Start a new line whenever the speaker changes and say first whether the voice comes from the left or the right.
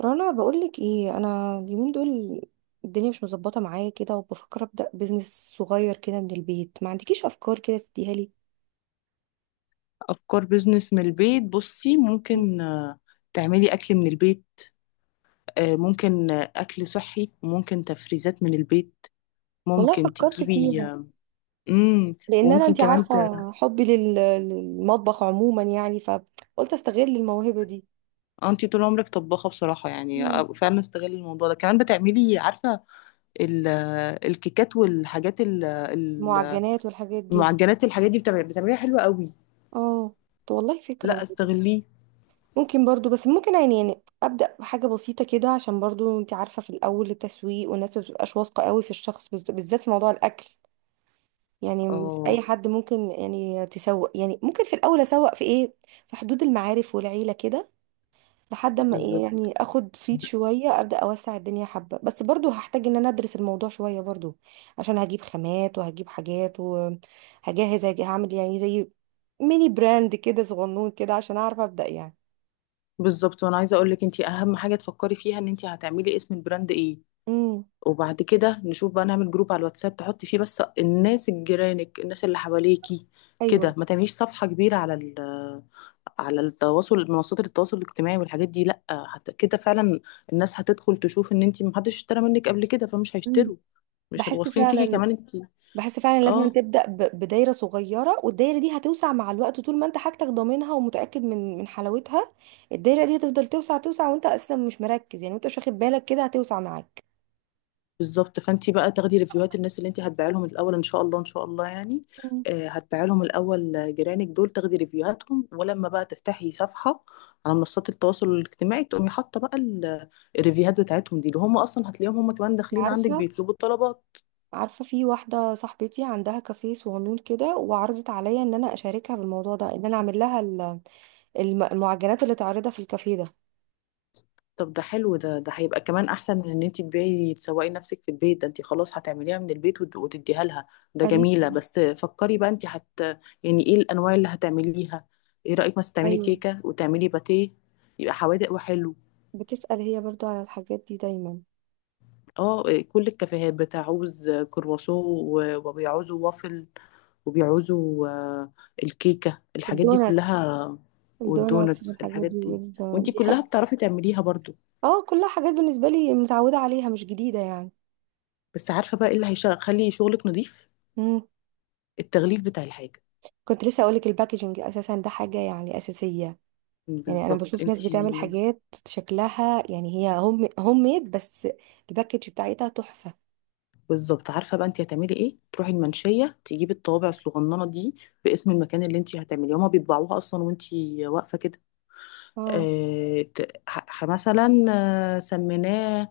right: رنا، بقولك ايه، انا اليومين دول الدنيا مش مظبطه معايا كده وبفكر ابدا بزنس صغير كده من البيت. ما عندكيش افكار كده تديها لي؟
left: أفكار بيزنس من البيت. بصي،
right: مم.
left: ممكن تعملي أكل من البيت. ممكن أكل صحي وممكن تفريزات من البيت.
right: والله
left: ممكن
right: فكرت
left: تجيبي،
right: فيها
left: امم
right: لان انا،
left: وممكن
right: انت
left: كمان
right: عارفه حبي للمطبخ عموما، يعني فقلت استغل الموهبه دي.
left: انتي طول عمرك طباخة بصراحة، يعني
right: مم.
left: فعلا استغلي الموضوع ده كمان. بتعملي، عارفة، ال... آه، الكيكات والحاجات
right: المعجنات والحاجات دي.
left: المعجنات الحاجات دي بتعمليها حلوة قوي.
right: اه. طب والله فكره
left: لا،
right: برضه.
left: استغليه.
right: ممكن برضه، بس ممكن يعني، يعني ابدا بحاجه بسيطه كده، عشان برضه انت عارفه في الاول التسويق والناس ما بتبقاش واثقه قوي في الشخص، بالذات في موضوع الاكل. يعني مش اي
left: اه،
right: حد ممكن يعني تسوق. يعني ممكن في الاول اسوق في ايه؟ في حدود المعارف والعيله كده، لحد ما ايه،
left: بالظبط.
right: يعني اخد صيت شويه ابدا اوسع الدنيا حبه. بس برضو هحتاج ان انا ادرس الموضوع شويه برضو، عشان هجيب خامات وهجيب حاجات وهجهز، هعمل يعني زي ميني براند كده صغنون كده، عشان اعرف ابدا يعني.
left: بالظبط، وانا عايزه اقول لك، انت اهم حاجه تفكري فيها ان انت هتعملي اسم البراند ايه.
right: امم.
left: وبعد كده نشوف بقى، نعمل جروب على الواتساب تحطي فيه بس الناس، الجيرانك، الناس اللي حواليكي. كده
right: ايوه.
left: ما تعمليش صفحة كبيرة على التواصل، منصات التواصل الاجتماعي والحاجات دي لا كده فعلا. الناس هتدخل تشوف ان انتي محدش اشترى منك قبل كده، فمش
right: امم.
left: هيشتروا، مش هيبقوا
right: بحس
left: واثقين فيكي
right: فعلا،
left: كمان انتي.
right: بحس فعلا لازم
left: اه،
right: تبدأ بدايرة صغيرة، والدايرة دي هتوسع مع الوقت طول ما انت حاجتك ضامنها ومتأكد من حلاوتها. الدايرة دي هتفضل توسع توسع، وانت اساسا مش مركز يعني، وانت مش واخد بالك كده هتوسع معاك.
left: بالظبط. فانت بقى تاخدي ريفيوهات الناس اللي انت هتبيعي لهم الاول، ان شاء الله ان شاء الله يعني.
right: مم.
left: هتبيعي لهم الاول، جيرانك دول تاخدي ريفيوهاتهم، ولما بقى تفتحي صفحه على منصات التواصل الاجتماعي، تقومي حاطه بقى الريفيوهات بتاعتهم دي، اللي هم اصلا هتلاقيهم هم كمان داخلين عندك
right: عارفة،
left: بيطلبوا الطلبات.
right: عارفة في واحدة صاحبتي عندها كافيه صغنون كده، وعرضت عليا ان انا اشاركها بالموضوع ده، ان انا اعمل لها المعجنات اللي تعرضها في الكافيه ده.
left: طب ده حلو، ده هيبقى كمان احسن من ان انت تبيعي تسوقي نفسك في البيت. ده انت خلاص هتعمليها من البيت وتديها لها. ده
right: قالت
left: جميلة.
right: لي.
left: بس فكري بقى انت يعني ايه الانواع اللي هتعمليها؟ ايه رأيك مثلا تعملي
right: ايوه،
left: كيكة وتعملي باتيه؟ يبقى حوادق وحلو.
right: بتسأل هي برضو على الحاجات دي دايما.
left: اه، كل الكافيهات بتعوز كرواسون وبيعوزوا وافل وبيعوزوا، الكيكة الحاجات دي
right: الدوناتس،
left: كلها.
right: الدوناتس
left: والدونتس
right: والحاجات
left: الحاجات
right: دي
left: دي، وانت كلها بتعرفي تعمليها برضو.
right: اه كلها حاجات بالنسبة لي، متعودة عليها، مش جديدة يعني.
left: بس عارفة بقى ايه اللي هيخلي شغلك نظيف؟
right: امم.
left: التغليف بتاع الحاجة.
right: كنت لسه اقولك الباكجينج اساسا، ده حاجة يعني اساسية. يعني انا
left: بالظبط.
right: بشوف ناس بتعمل
left: انتي
right: حاجات شكلها يعني هي هوم هوم ميد، بس الباكج بتاعتها تحفة.
left: بالظبط. عارفة بقى انتي هتعملي ايه؟ تروحي المنشية، تجيبي الطوابع الصغننة دي باسم المكان اللي انتي هتعمليه، هما بيطبعوها اصلا وانتي واقفة كده.
right: اه.
left: اه، مثلا سميناه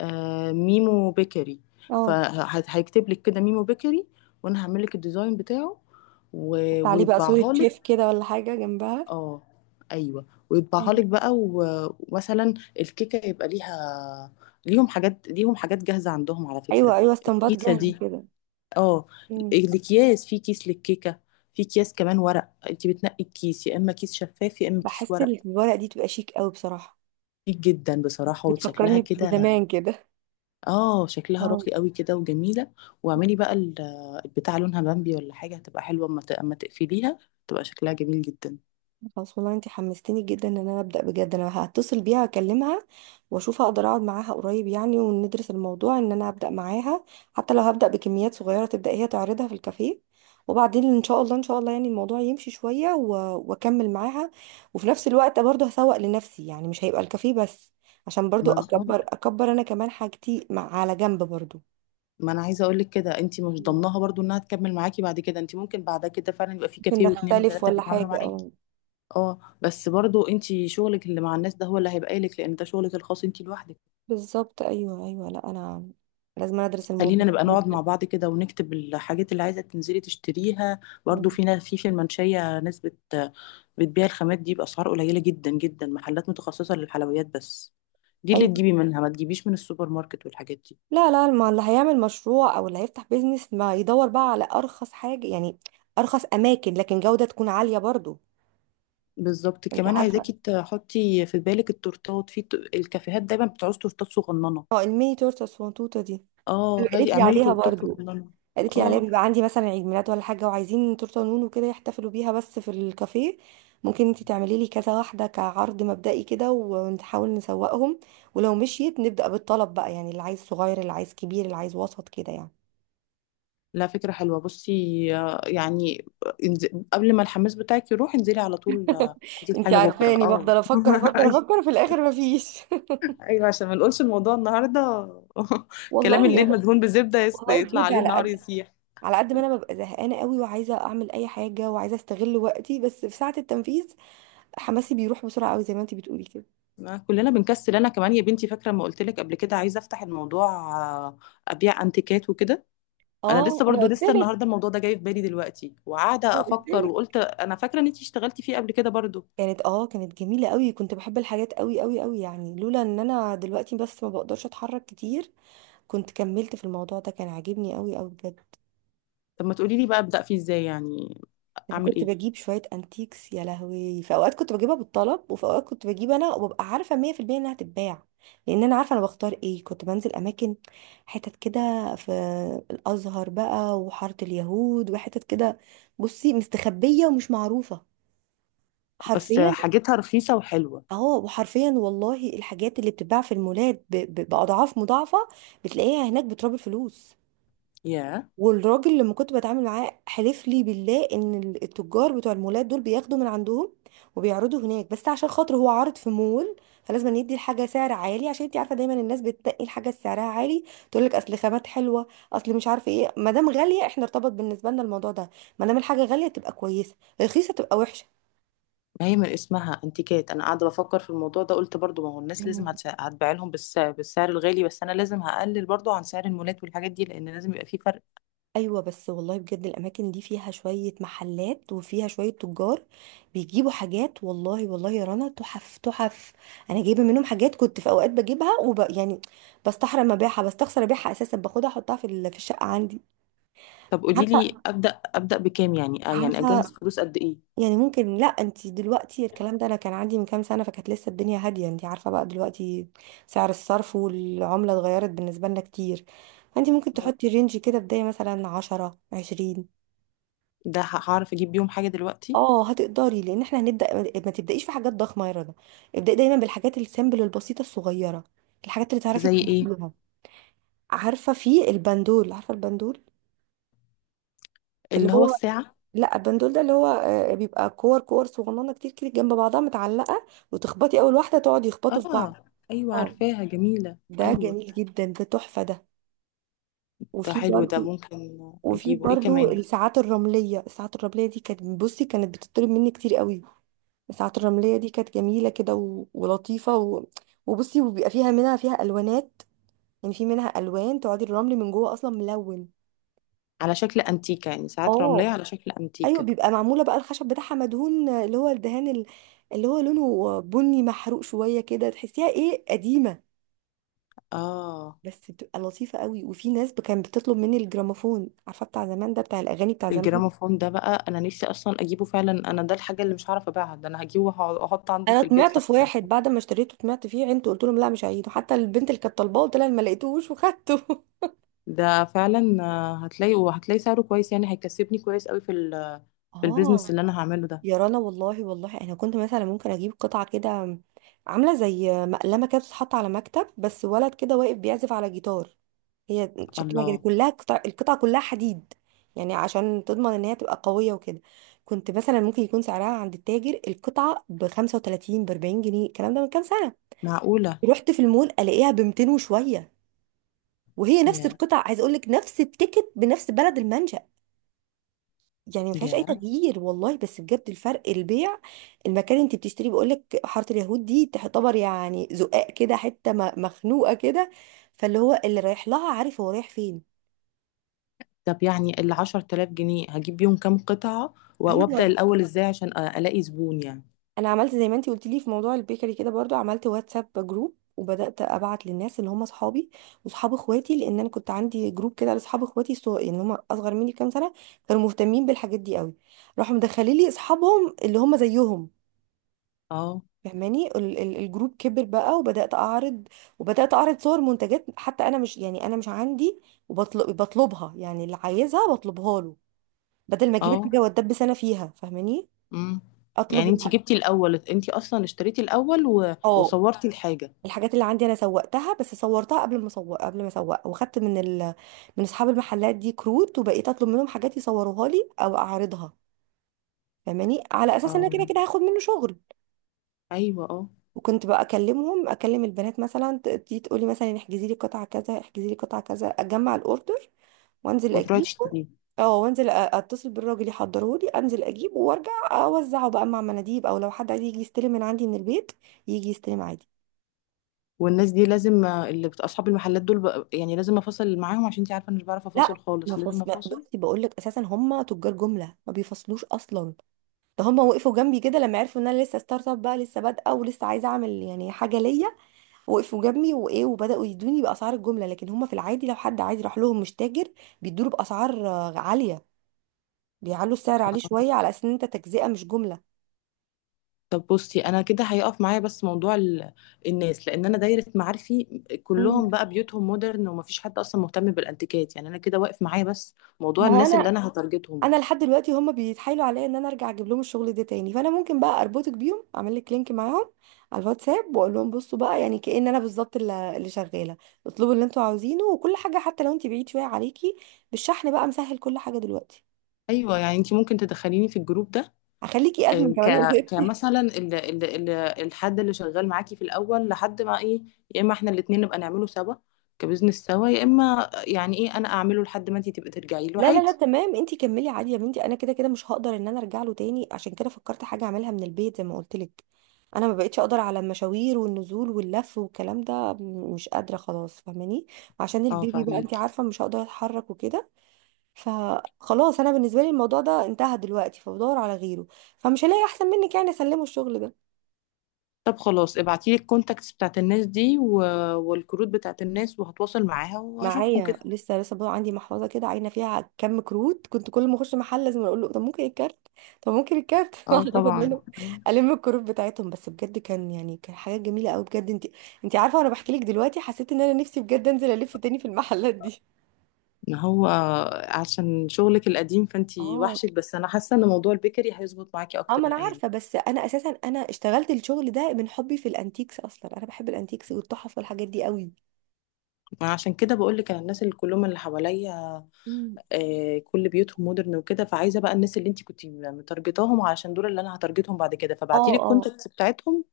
left: اه ميمو بيكري.
right: اه،
left: فهيكتب لك كده ميمو بيكري. وانا هعمل لك الديزاين بتاعه
right: حط عليه بقى صورة
left: ويطبعها.
right: شيف كده ولا حاجة جنبها.
left: اه ايوه، ويطبعها لك بقى ومثلا الكيكه يبقى ليهم حاجات جاهزه عندهم على
right: ايوه
left: فكره.
right: ايوه، استنباط
left: الكيسه
right: جاهز
left: دي،
right: كده.
left: اه،
right: امم.
left: الاكياس. في كيس للكيكه، في اكياس كمان ورق، انت بتنقي الكيس يا اما كيس شفاف يا اما كيس
right: بحس
left: ورق.
right: الورق دي تبقى شيك قوي بصراحة.
left: كتير جدا بصراحه، وشكلها
right: بتفكرني
left: كده.
right: بزمان كده.
left: اه، شكلها
right: اه.
left: راقي قوي كده وجميله. واعملي بقى البتاع لونها بامبي ولا حاجه، هتبقى حلوه اما اما تقفليها تبقى شكلها جميل جدا.
right: خلاص والله انت حمستيني جدا ان انا ابدا بجد. انا هتصل بيها اكلمها واشوف اقدر اقعد معاها قريب يعني، وندرس الموضوع ان انا ابدا معاها. حتى لو هبدا بكميات صغيره تبدا هي تعرضها في الكافيه، وبعدين ان شاء الله، ان شاء الله يعني الموضوع يمشي شويه واكمل معاها. وفي نفس الوقت برضه هسوق لنفسي، يعني مش هيبقى الكافيه بس، عشان برضه
left: ما
right: اكبر اكبر انا كمان حاجتي مع على جنب برضه.
left: ما انا عايزه اقول لك كده، انت مش
right: مم.
left: ضمنها برضو انها تكمل معاكي بعد كده. انت ممكن بعد كده فعلا يبقى في
right: ممكن
left: كافيه واثنين
right: نختلف
left: وثلاثه
right: ولا
left: بيتعاملوا
right: حاجه،
left: معاكي.
right: اه.
left: اه بس برضو، انت شغلك اللي مع الناس ده هو اللي هيبقى لك، لان ده شغلك الخاص انت لوحدك.
right: بالظبط، ايوه ايوه، لا انا لازم ادرس
left: خلينا
right: الموضوع
left: نبقى نقعد
right: ده.
left: مع بعض كده ونكتب الحاجات اللي عايزه تنزلي تشتريها.
right: مم.
left: برضو في ناس في المنشيه، ناس بتبيع الخامات دي باسعار قليله جدا جدا، محلات متخصصه للحلويات بس. دي اللي
right: ايوه.
left: تجيبي منها، ما تجيبيش من السوبر ماركت والحاجات دي.
right: لا لا، ما اللي هيعمل مشروع او اللي هيفتح بيزنس ما يدور بقى على ارخص حاجة يعني. ارخص اماكن، لكن جودة تكون عالية برضو.
left: بالظبط.
right: انت
left: كمان
right: عارفة،
left: عايزاكي تحطي في بالك التورتات في الكافيهات دايما بتعوز تورتات صغننه.
right: اه الميني تورته الصغنطوطة دي.
left: اه،
right: قالت
left: هاتي
right: لي
left: اعملي
right: عليها
left: تورتات
right: برضو.
left: صغننه.
right: قالت لي عليها
left: اه
right: بيبقى عندي مثلا عيد ميلاد ولا حاجة وعايزين تورته نونو كده يحتفلوا بيها بس في الكافيه. ممكن انت تعملي لي كذا واحدة كعرض مبدئي كده ونحاول نسوقهم، ولو مشيت نبدأ بالطلب بقى، يعني اللي عايز صغير، اللي عايز كبير، اللي عايز وسط كده يعني.
left: لا، فكره حلوه. بصي، يعني انز- قبل ما الحماس بتاعك يروح انزلي على طول، هاتي
right: انت
left: حاجه بكره
right: عارفاني
left: اه
right: بفضل افكر افكر
left: ايوه.
right: افكر في الاخر مفيش.
left: ايوه، عشان ما نقولش الموضوع النهارده. كلام الليل
right: والله،
left: مدهون بزبده،
right: والله
left: يطلع
right: بجد،
left: عليه
right: على
left: النهار
right: قد،
left: يسيح.
right: على قد ما انا ببقى زهقانه قوي وعايزه اعمل اي حاجه وعايزه استغل وقتي، بس في ساعه التنفيذ حماسي بيروح بسرعه قوي زي ما انت بتقولي كده.
left: ما كلنا بنكسل. انا كمان يا بنتي، فاكره ما قلت لك قبل كده عايزه افتح الموضوع، آه، ابيع انتيكات وكده. انا
right: اه.
left: لسه
right: انا
left: برضو،
right: قلت
left: لسه
right: لك،
left: النهارده الموضوع ده جاي في بالي دلوقتي وقاعده
right: انا قلت
left: افكر.
right: لك
left: وقلت انا فاكره ان انتي اشتغلتي فيه قبل كده برضو.
right: كانت، اه كانت جميله قوي، كنت بحب الحاجات قوي قوي قوي يعني. لولا ان انا دلوقتي بس ما بقدرش اتحرك كتير كنت كملت في الموضوع ده، كان عاجبني قوي قوي بجد.
left: طب ما تقولي لي بقى، ابدا فيه ازاي يعني؟
right: انا
left: اعمل
right: كنت
left: ايه؟
right: بجيب شويه انتيكس. يا لهوي، في اوقات كنت بجيبها بالطلب، وفي اوقات كنت بجيب انا وببقى عارفه 100% انها هتتباع، لان انا عارفه انا بختار ايه. كنت بنزل اماكن حتت كده في الازهر بقى وحاره اليهود وحتت كده، بصي مستخبيه ومش معروفه
left: بس
right: حرفيا.
left: حاجتها رخيصه وحلوه.
right: اهو. وحرفيا والله الحاجات اللي بتتباع في المولات باضعاف مضاعفه بتلاقيها هناك بتراب الفلوس.
left: يا،
right: والراجل لما كنت بتعامل معاه حلف لي بالله ان التجار بتوع المولات دول بياخدوا من عندهم وبيعرضوا هناك، بس عشان خاطر هو عارض في مول فلازم أن يدي الحاجه سعر عالي، عشان انت عارفه دايما الناس بتتقي الحاجه سعرها عالي، تقول لك اصل خامات حلوه، اصل مش عارفه ايه. ما دام غاليه، احنا ارتبط بالنسبه لنا الموضوع ده، ما دام الحاجه غاليه تبقى كويسه، رخيصه تبقى
left: ما هي من اسمها انتيكات. انا قاعده بفكر في الموضوع ده، قلت برضو ما هو الناس لازم
right: وحشه.
left: هتبيع لهم بالسعر الغالي، بس انا لازم هقلل برضو عن سعر المولات والحاجات دي، لان لازم يبقى فيه فرق.
right: ايوه بس والله بجد الاماكن دي فيها شويه محلات وفيها شويه تجار بيجيبوا حاجات، والله والله يا رنا تحف تحف. انا جايبه منهم حاجات كنت في اوقات بجيبها وب... يعني بستحرم ابيعها، بستخسر ابيعها، اساسا باخدها احطها في في الشقه عندي.
left: طب قولي لي
right: عارفه،
left: ابدا ابدا بكام يعني؟ يعني اجهز
right: عارفه
left: فلوس قد ايه؟
right: يعني ممكن، لا انت دلوقتي الكلام ده انا كان عندي من كام سنه، فكانت لسه الدنيا هاديه. انت عارفه بقى دلوقتي سعر الصرف والعمله اتغيرت بالنسبه لنا كتير. فانت ممكن تحطي رينج كده بدايه مثلا 10 20.
left: ده هعرف اجيب بيهم حاجه دلوقتي؟
right: اه هتقدري، لان احنا هنبدا. ما تبدايش في حاجات ضخمه يا رنا، ابداي دايما بالحاجات السامبل البسيطه الصغيره، الحاجات اللي تعرفي
left: زي ايه؟
right: تنميها. عارفه في البندول، عارفه البندول اللي
left: اللي هو
right: هو،
left: الساعه؟
right: لا البندول ده اللي هو بيبقى كور كور صغننه كتير كده جنب بعضها متعلقه، وتخبطي اول واحده تقعد يخبطوا في بعض.
left: اه ايوه،
right: اه،
left: عارفاها، جميله.
right: ده
left: ايوه
right: جميل جدا، ده تحفه ده.
left: ده
right: وفي
left: حلو ده،
right: برضو،
left: ممكن.
right: وفي
left: اجيبه ايه
right: برضو
left: كمان؟
right: الساعات الرمليه، الساعات الرمليه دي كانت، بصي كانت بتطلب مني كتير قوي. ساعة الرملية دي كانت جميلة كده و... ولطيفة، و... وبصي وبيبقى فيها منها فيها ألوانات، يعني في منها ألوان تقعدي الرمل من جوه أصلا ملون.
left: على شكل انتيكه يعني، ساعات رمليه
right: اه،
left: على شكل
right: أيوة
left: انتيكه.
right: بيبقى معمولة بقى الخشب بتاعها مدهون، اللي هو الدهان اللي هو لونه بني محروق شوية كده، تحسيها إيه، قديمة.
left: اه،
right: بس بتبقى لطيفة قوي. وفي ناس، ب- كانت بتطلب مني الجراموفون، عارفة بتاع زمان ده، بتاع الأغاني بتاع زمان.
left: الجراموفون ده بقى انا نفسي اصلا اجيبه فعلا. انا ده الحاجه اللي مش هعرف ابيعها، ده انا هجيبه واحط عندي
right: أنا
left: في البيت
right: طمعت في
left: فعلا.
right: واحد بعد ما اشتريته، طمعت فيه عينته، قلت لهم لا مش هعيده، حتى البنت اللي كانت طالباه قلت لها أنا ما لقيتهوش وخدته.
left: ده فعلا هتلاقي وهتلاقي سعره كويس، يعني هيكسبني كويس قوي في
right: اه.
left: البيزنس اللي انا هعمله ده.
right: يا رنا والله والله انا كنت مثلا ممكن اجيب قطعه كده، عامله زي مقلمه كده بتتحط على مكتب، بس ولد كده واقف بيعزف على جيتار، هي شكلها كده
left: الله،
right: كلها قطع، القطعه كلها حديد يعني، عشان تضمن ان هي تبقى قويه وكده. كنت مثلا ممكن يكون سعرها عند التاجر القطعه ب 35 ب 40 جنيه، الكلام ده من كام سنه.
left: معقوله؟
right: رحت في المول الاقيها ب 200 وشويه، وهي نفس
left: يا
right: القطع عايز اقول لك، نفس التيكت بنفس بلد المنشأ، يعني ما فيهاش اي
left: يا.
right: تغيير والله. بس بجد الفرق البيع، المكان اللي انت بتشتري، بقول لك حاره اليهود دي تعتبر يعني زقاق كده، حته مخنوقه كده، فاللي هو اللي رايح لها عارف هو رايح فين.
left: طب يعني ال10 تلاف جنيه هجيب بيهم كام قطعة
right: ايوه.
left: وابدأ الأول ازاي عشان ألاقي زبون يعني؟
right: انا عملت زي ما انت قلت لي في موضوع البيكري كده برضو، عملت واتساب جروب وبدات ابعت للناس اللي هم اصحابي واصحاب اخواتي، لان انا كنت عندي جروب كده لاصحاب اخواتي، اللي هم اصغر مني بكام سنه. كانوا مهتمين بالحاجات دي قوي، راحوا مدخلين لي اصحابهم اللي هم زيهم،
left: اه
right: فهماني. الجروب كبر بقى وبدأت أعرض، وبدأت أعرض صور منتجات، حتى أنا مش، يعني أنا مش عندي، وبطلب، بطلبها يعني، اللي عايزها بطلبها له، بدل ما أجيب
left: اه،
right: الحاجة وأتدبس أنا فيها، فاهماني.
left: امم
right: أطلب.
left: يعني
right: مم.
left: انتي
right: الح...
left: جبتي الأول، انتي أصلا اشتريتي الأول
right: اه
left: وصورتي الحاجة.
right: الحاجات اللي عندي أنا سوقتها، بس صورتها قبل ما أسوق، قبل ما أسوق. وخدت من من أصحاب المحلات دي كروت، وبقيت أطلب منهم حاجات يصوروها لي أو أعرضها، فاهماني، على أساس إن أنا كده
left: اه
right: كده هاخد منه شغل.
left: أيوة اه.
right: وكنت بقى اكلمهم، اكلم البنات مثلا تيجي تقولي مثلا احجزي لي قطعه كذا، احجزي لي قطعه كذا، اجمع الاوردر وانزل
left: وتروحي
right: اجيبه.
left: تشتريه.
right: اه، وانزل اتصل بالراجل يحضره لي، انزل اجيبه وارجع اوزعه بقى مع مناديب، او لو حد عايز يجي يستلم من عندي من البيت يجي يستلم عادي.
left: والناس دي لازم، اللي أصحاب المحلات دول يعني لازم أفاصل معاهم عشان انتي عارفة أنا مش بعرف أفاصل
right: لا، ما
left: خالص، لازم
right: فص... ما-
left: أفاصل.
right: بصي بقول لك اساسا هم تجار جمله ما بيفصلوش اصلا. ده هم وقفوا جنبي كده لما عرفوا ان انا لسه ستارت اب بقى، لسه بادئه ولسه عايزه اعمل يعني حاجه ليا، وقفوا جنبي، وايه وبداوا يدوني باسعار الجمله. لكن هما في العادي لو حد عادي راح لهم مش تاجر، بيدوله باسعار عاليه، بيعلوا السعر عليه شويه على اساس ان انت تجزئه مش جمله.
left: طب بصي، انا كده هيقف معايا بس موضوع الناس، لان انا دايره معارفي
right: مم.
left: كلهم بقى بيوتهم مودرن ومفيش حد اصلا مهتم بالانتيكات. يعني انا كده واقف معايا بس موضوع
right: ما هو
left: الناس اللي
right: انا،
left: انا هتارجتهم.
right: انا لحد دلوقتي هما بيتحايلوا عليا ان انا ارجع اجيب لهم الشغل ده تاني، فانا ممكن بقى اربطك بيهم، اعمل لك لينك معاهم على الواتساب، واقول لهم بصوا بقى، يعني كأن انا بالظبط اللي شغاله، اطلبوا اللي انتوا عاوزينه. وكل حاجه حتى لو انت بعيد شويه عليكي، بالشحن بقى مسهل كل حاجه دلوقتي.
left: ايوه، يعني انت ممكن تدخليني في الجروب ده؟
right: هخليكي ادمن
left: آه،
right: كمان يا
left: ك
right: ستي.
left: كمثلا الحد اللي شغال معاكي في الاول لحد ما ايه، يا اما احنا الاتنين نبقى نعمله سوا كبزنس سوا، يا اما يعني ايه انا اعمله لحد ما انت تبقى ترجعي له
right: لا لا لا،
left: عادي.
right: تمام انتي كملي عادي يا بنتي، انا كده كده مش هقدر ان انا ارجع له تاني، عشان كده فكرت حاجه اعملها من البيت زي ما قلت لك. انا ما بقتش اقدر على المشاوير والنزول واللف والكلام ده، مش قادره خلاص، فاهماني، عشان
left: اه،
right: البيبي بقى انتي
left: فاهمك.
right: عارفه مش هقدر اتحرك وكده. فخلاص انا بالنسبه لي الموضوع ده انتهى دلوقتي، فبدور على غيره، فمش هلاقي احسن منك يعني اسلمه الشغل ده.
left: طب خلاص ابعتيلي الكونتاكتس بتاعت الناس دي والكروت بتاعت الناس، وهتواصل معاها وهشوفهم
right: معايا
left: كده.
right: لسه، لسه برضه عندي محفظه كده عاينه فيها كم كروت، كنت كل ما اخش محل لازم اقول له طب ممكن الكارت، طب ممكن الكارت.
left: اه
right: واحد اخد
left: طبعا.
right: منه الم الكروت بتاعتهم، بس بجد كان يعني كان حاجه جميله قوي بجد. انت، انت عارفه وانا بحكي لك دلوقتي حسيت ان انا نفسي بجد انزل الف تاني في المحلات دي.
left: ما هو عشان شغلك القديم فانتي
right: اه.
left: وحشك، بس انا حاسه ان موضوع البيكري هيظبط معاكي
right: اه
left: اكتر
right: ما انا
left: الايام.
right: عارفه، بس انا اساسا انا اشتغلت الشغل ده من حبي في الانتيكس اصلا، انا بحب الانتيكس والتحف والحاجات دي قوي.
left: انا عشان كده بقول لك، انا الناس اللي كلهم اللي حواليا
right: أمم.
left: كل بيوتهم مودرن وكده، فعايزه بقى الناس اللي انتي كنتي متارجتاهم علشان دول اللي انا هتارجتهم بعد كده،
right: اه
left: فابعتي لي
right: اه،
left: الكونتاكتس بتاعتهم.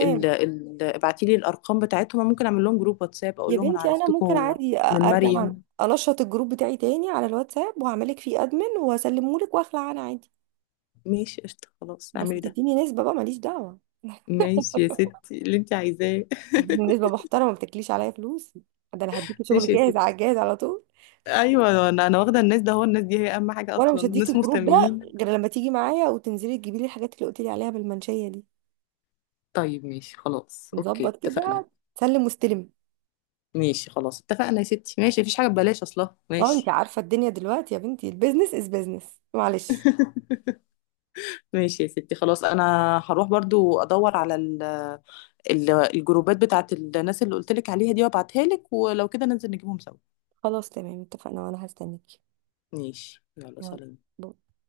left: ابعتي لي الارقام بتاعتهم. أنا ممكن اعمل لهم جروب واتساب
right: يا
left: اقول لهم انا
right: بنتي انا ممكن
left: عرفتكم
right: عادي
left: من
right: ارجع الله
left: مريم.
right: انشط الجروب بتاعي تاني على الواتساب، وهعملك فيه ادمن وهسلمه لك واخلع انا عادي.
left: ماشي، قشطة، خلاص
right: بس
left: اعملي ده.
right: تديني نسبه بقى، ماليش دعوه،
left: ماشي يا ستي، اللي انت عايزاه.
right: تديني نسبه محترمه ما بتاكليش عليا فلوس، ده انا هديكي شغل
left: ماشي يا
right: جاهز
left: ستي.
right: على الجاهز على طول.
left: ايوه، انا واخده الناس ده، هو الناس دي هي اهم حاجه
right: وانا
left: اصلا،
right: مش هديكي
left: ناس
right: الجروب ده
left: مهتمين.
right: غير لما تيجي معايا وتنزلي تجيبي لي الحاجات اللي قلت لي عليها بالمنشيه دي.
left: طيب ماشي خلاص
right: نظبط
left: اوكي، اتفقنا.
right: كده، سلم واستلم.
left: ماشي خلاص اتفقنا يا ستي. ماشي، مفيش حاجه ببلاش اصلا،
right: اه انت
left: ماشي.
right: عارفه الدنيا دلوقتي يا بنتي، البيزنس از بيزنس، معلش.
left: ماشي يا ستي، خلاص انا هروح برضو ادور على الجروبات بتاعت الناس اللي قلت لك عليها دي وابعتها لك، ولو كده ننزل نجيبهم سوا.
right: خلاص تمام اتفقنا، وانا هستنيكي.
left: ماشي، يلا، سلام.
right: يلا.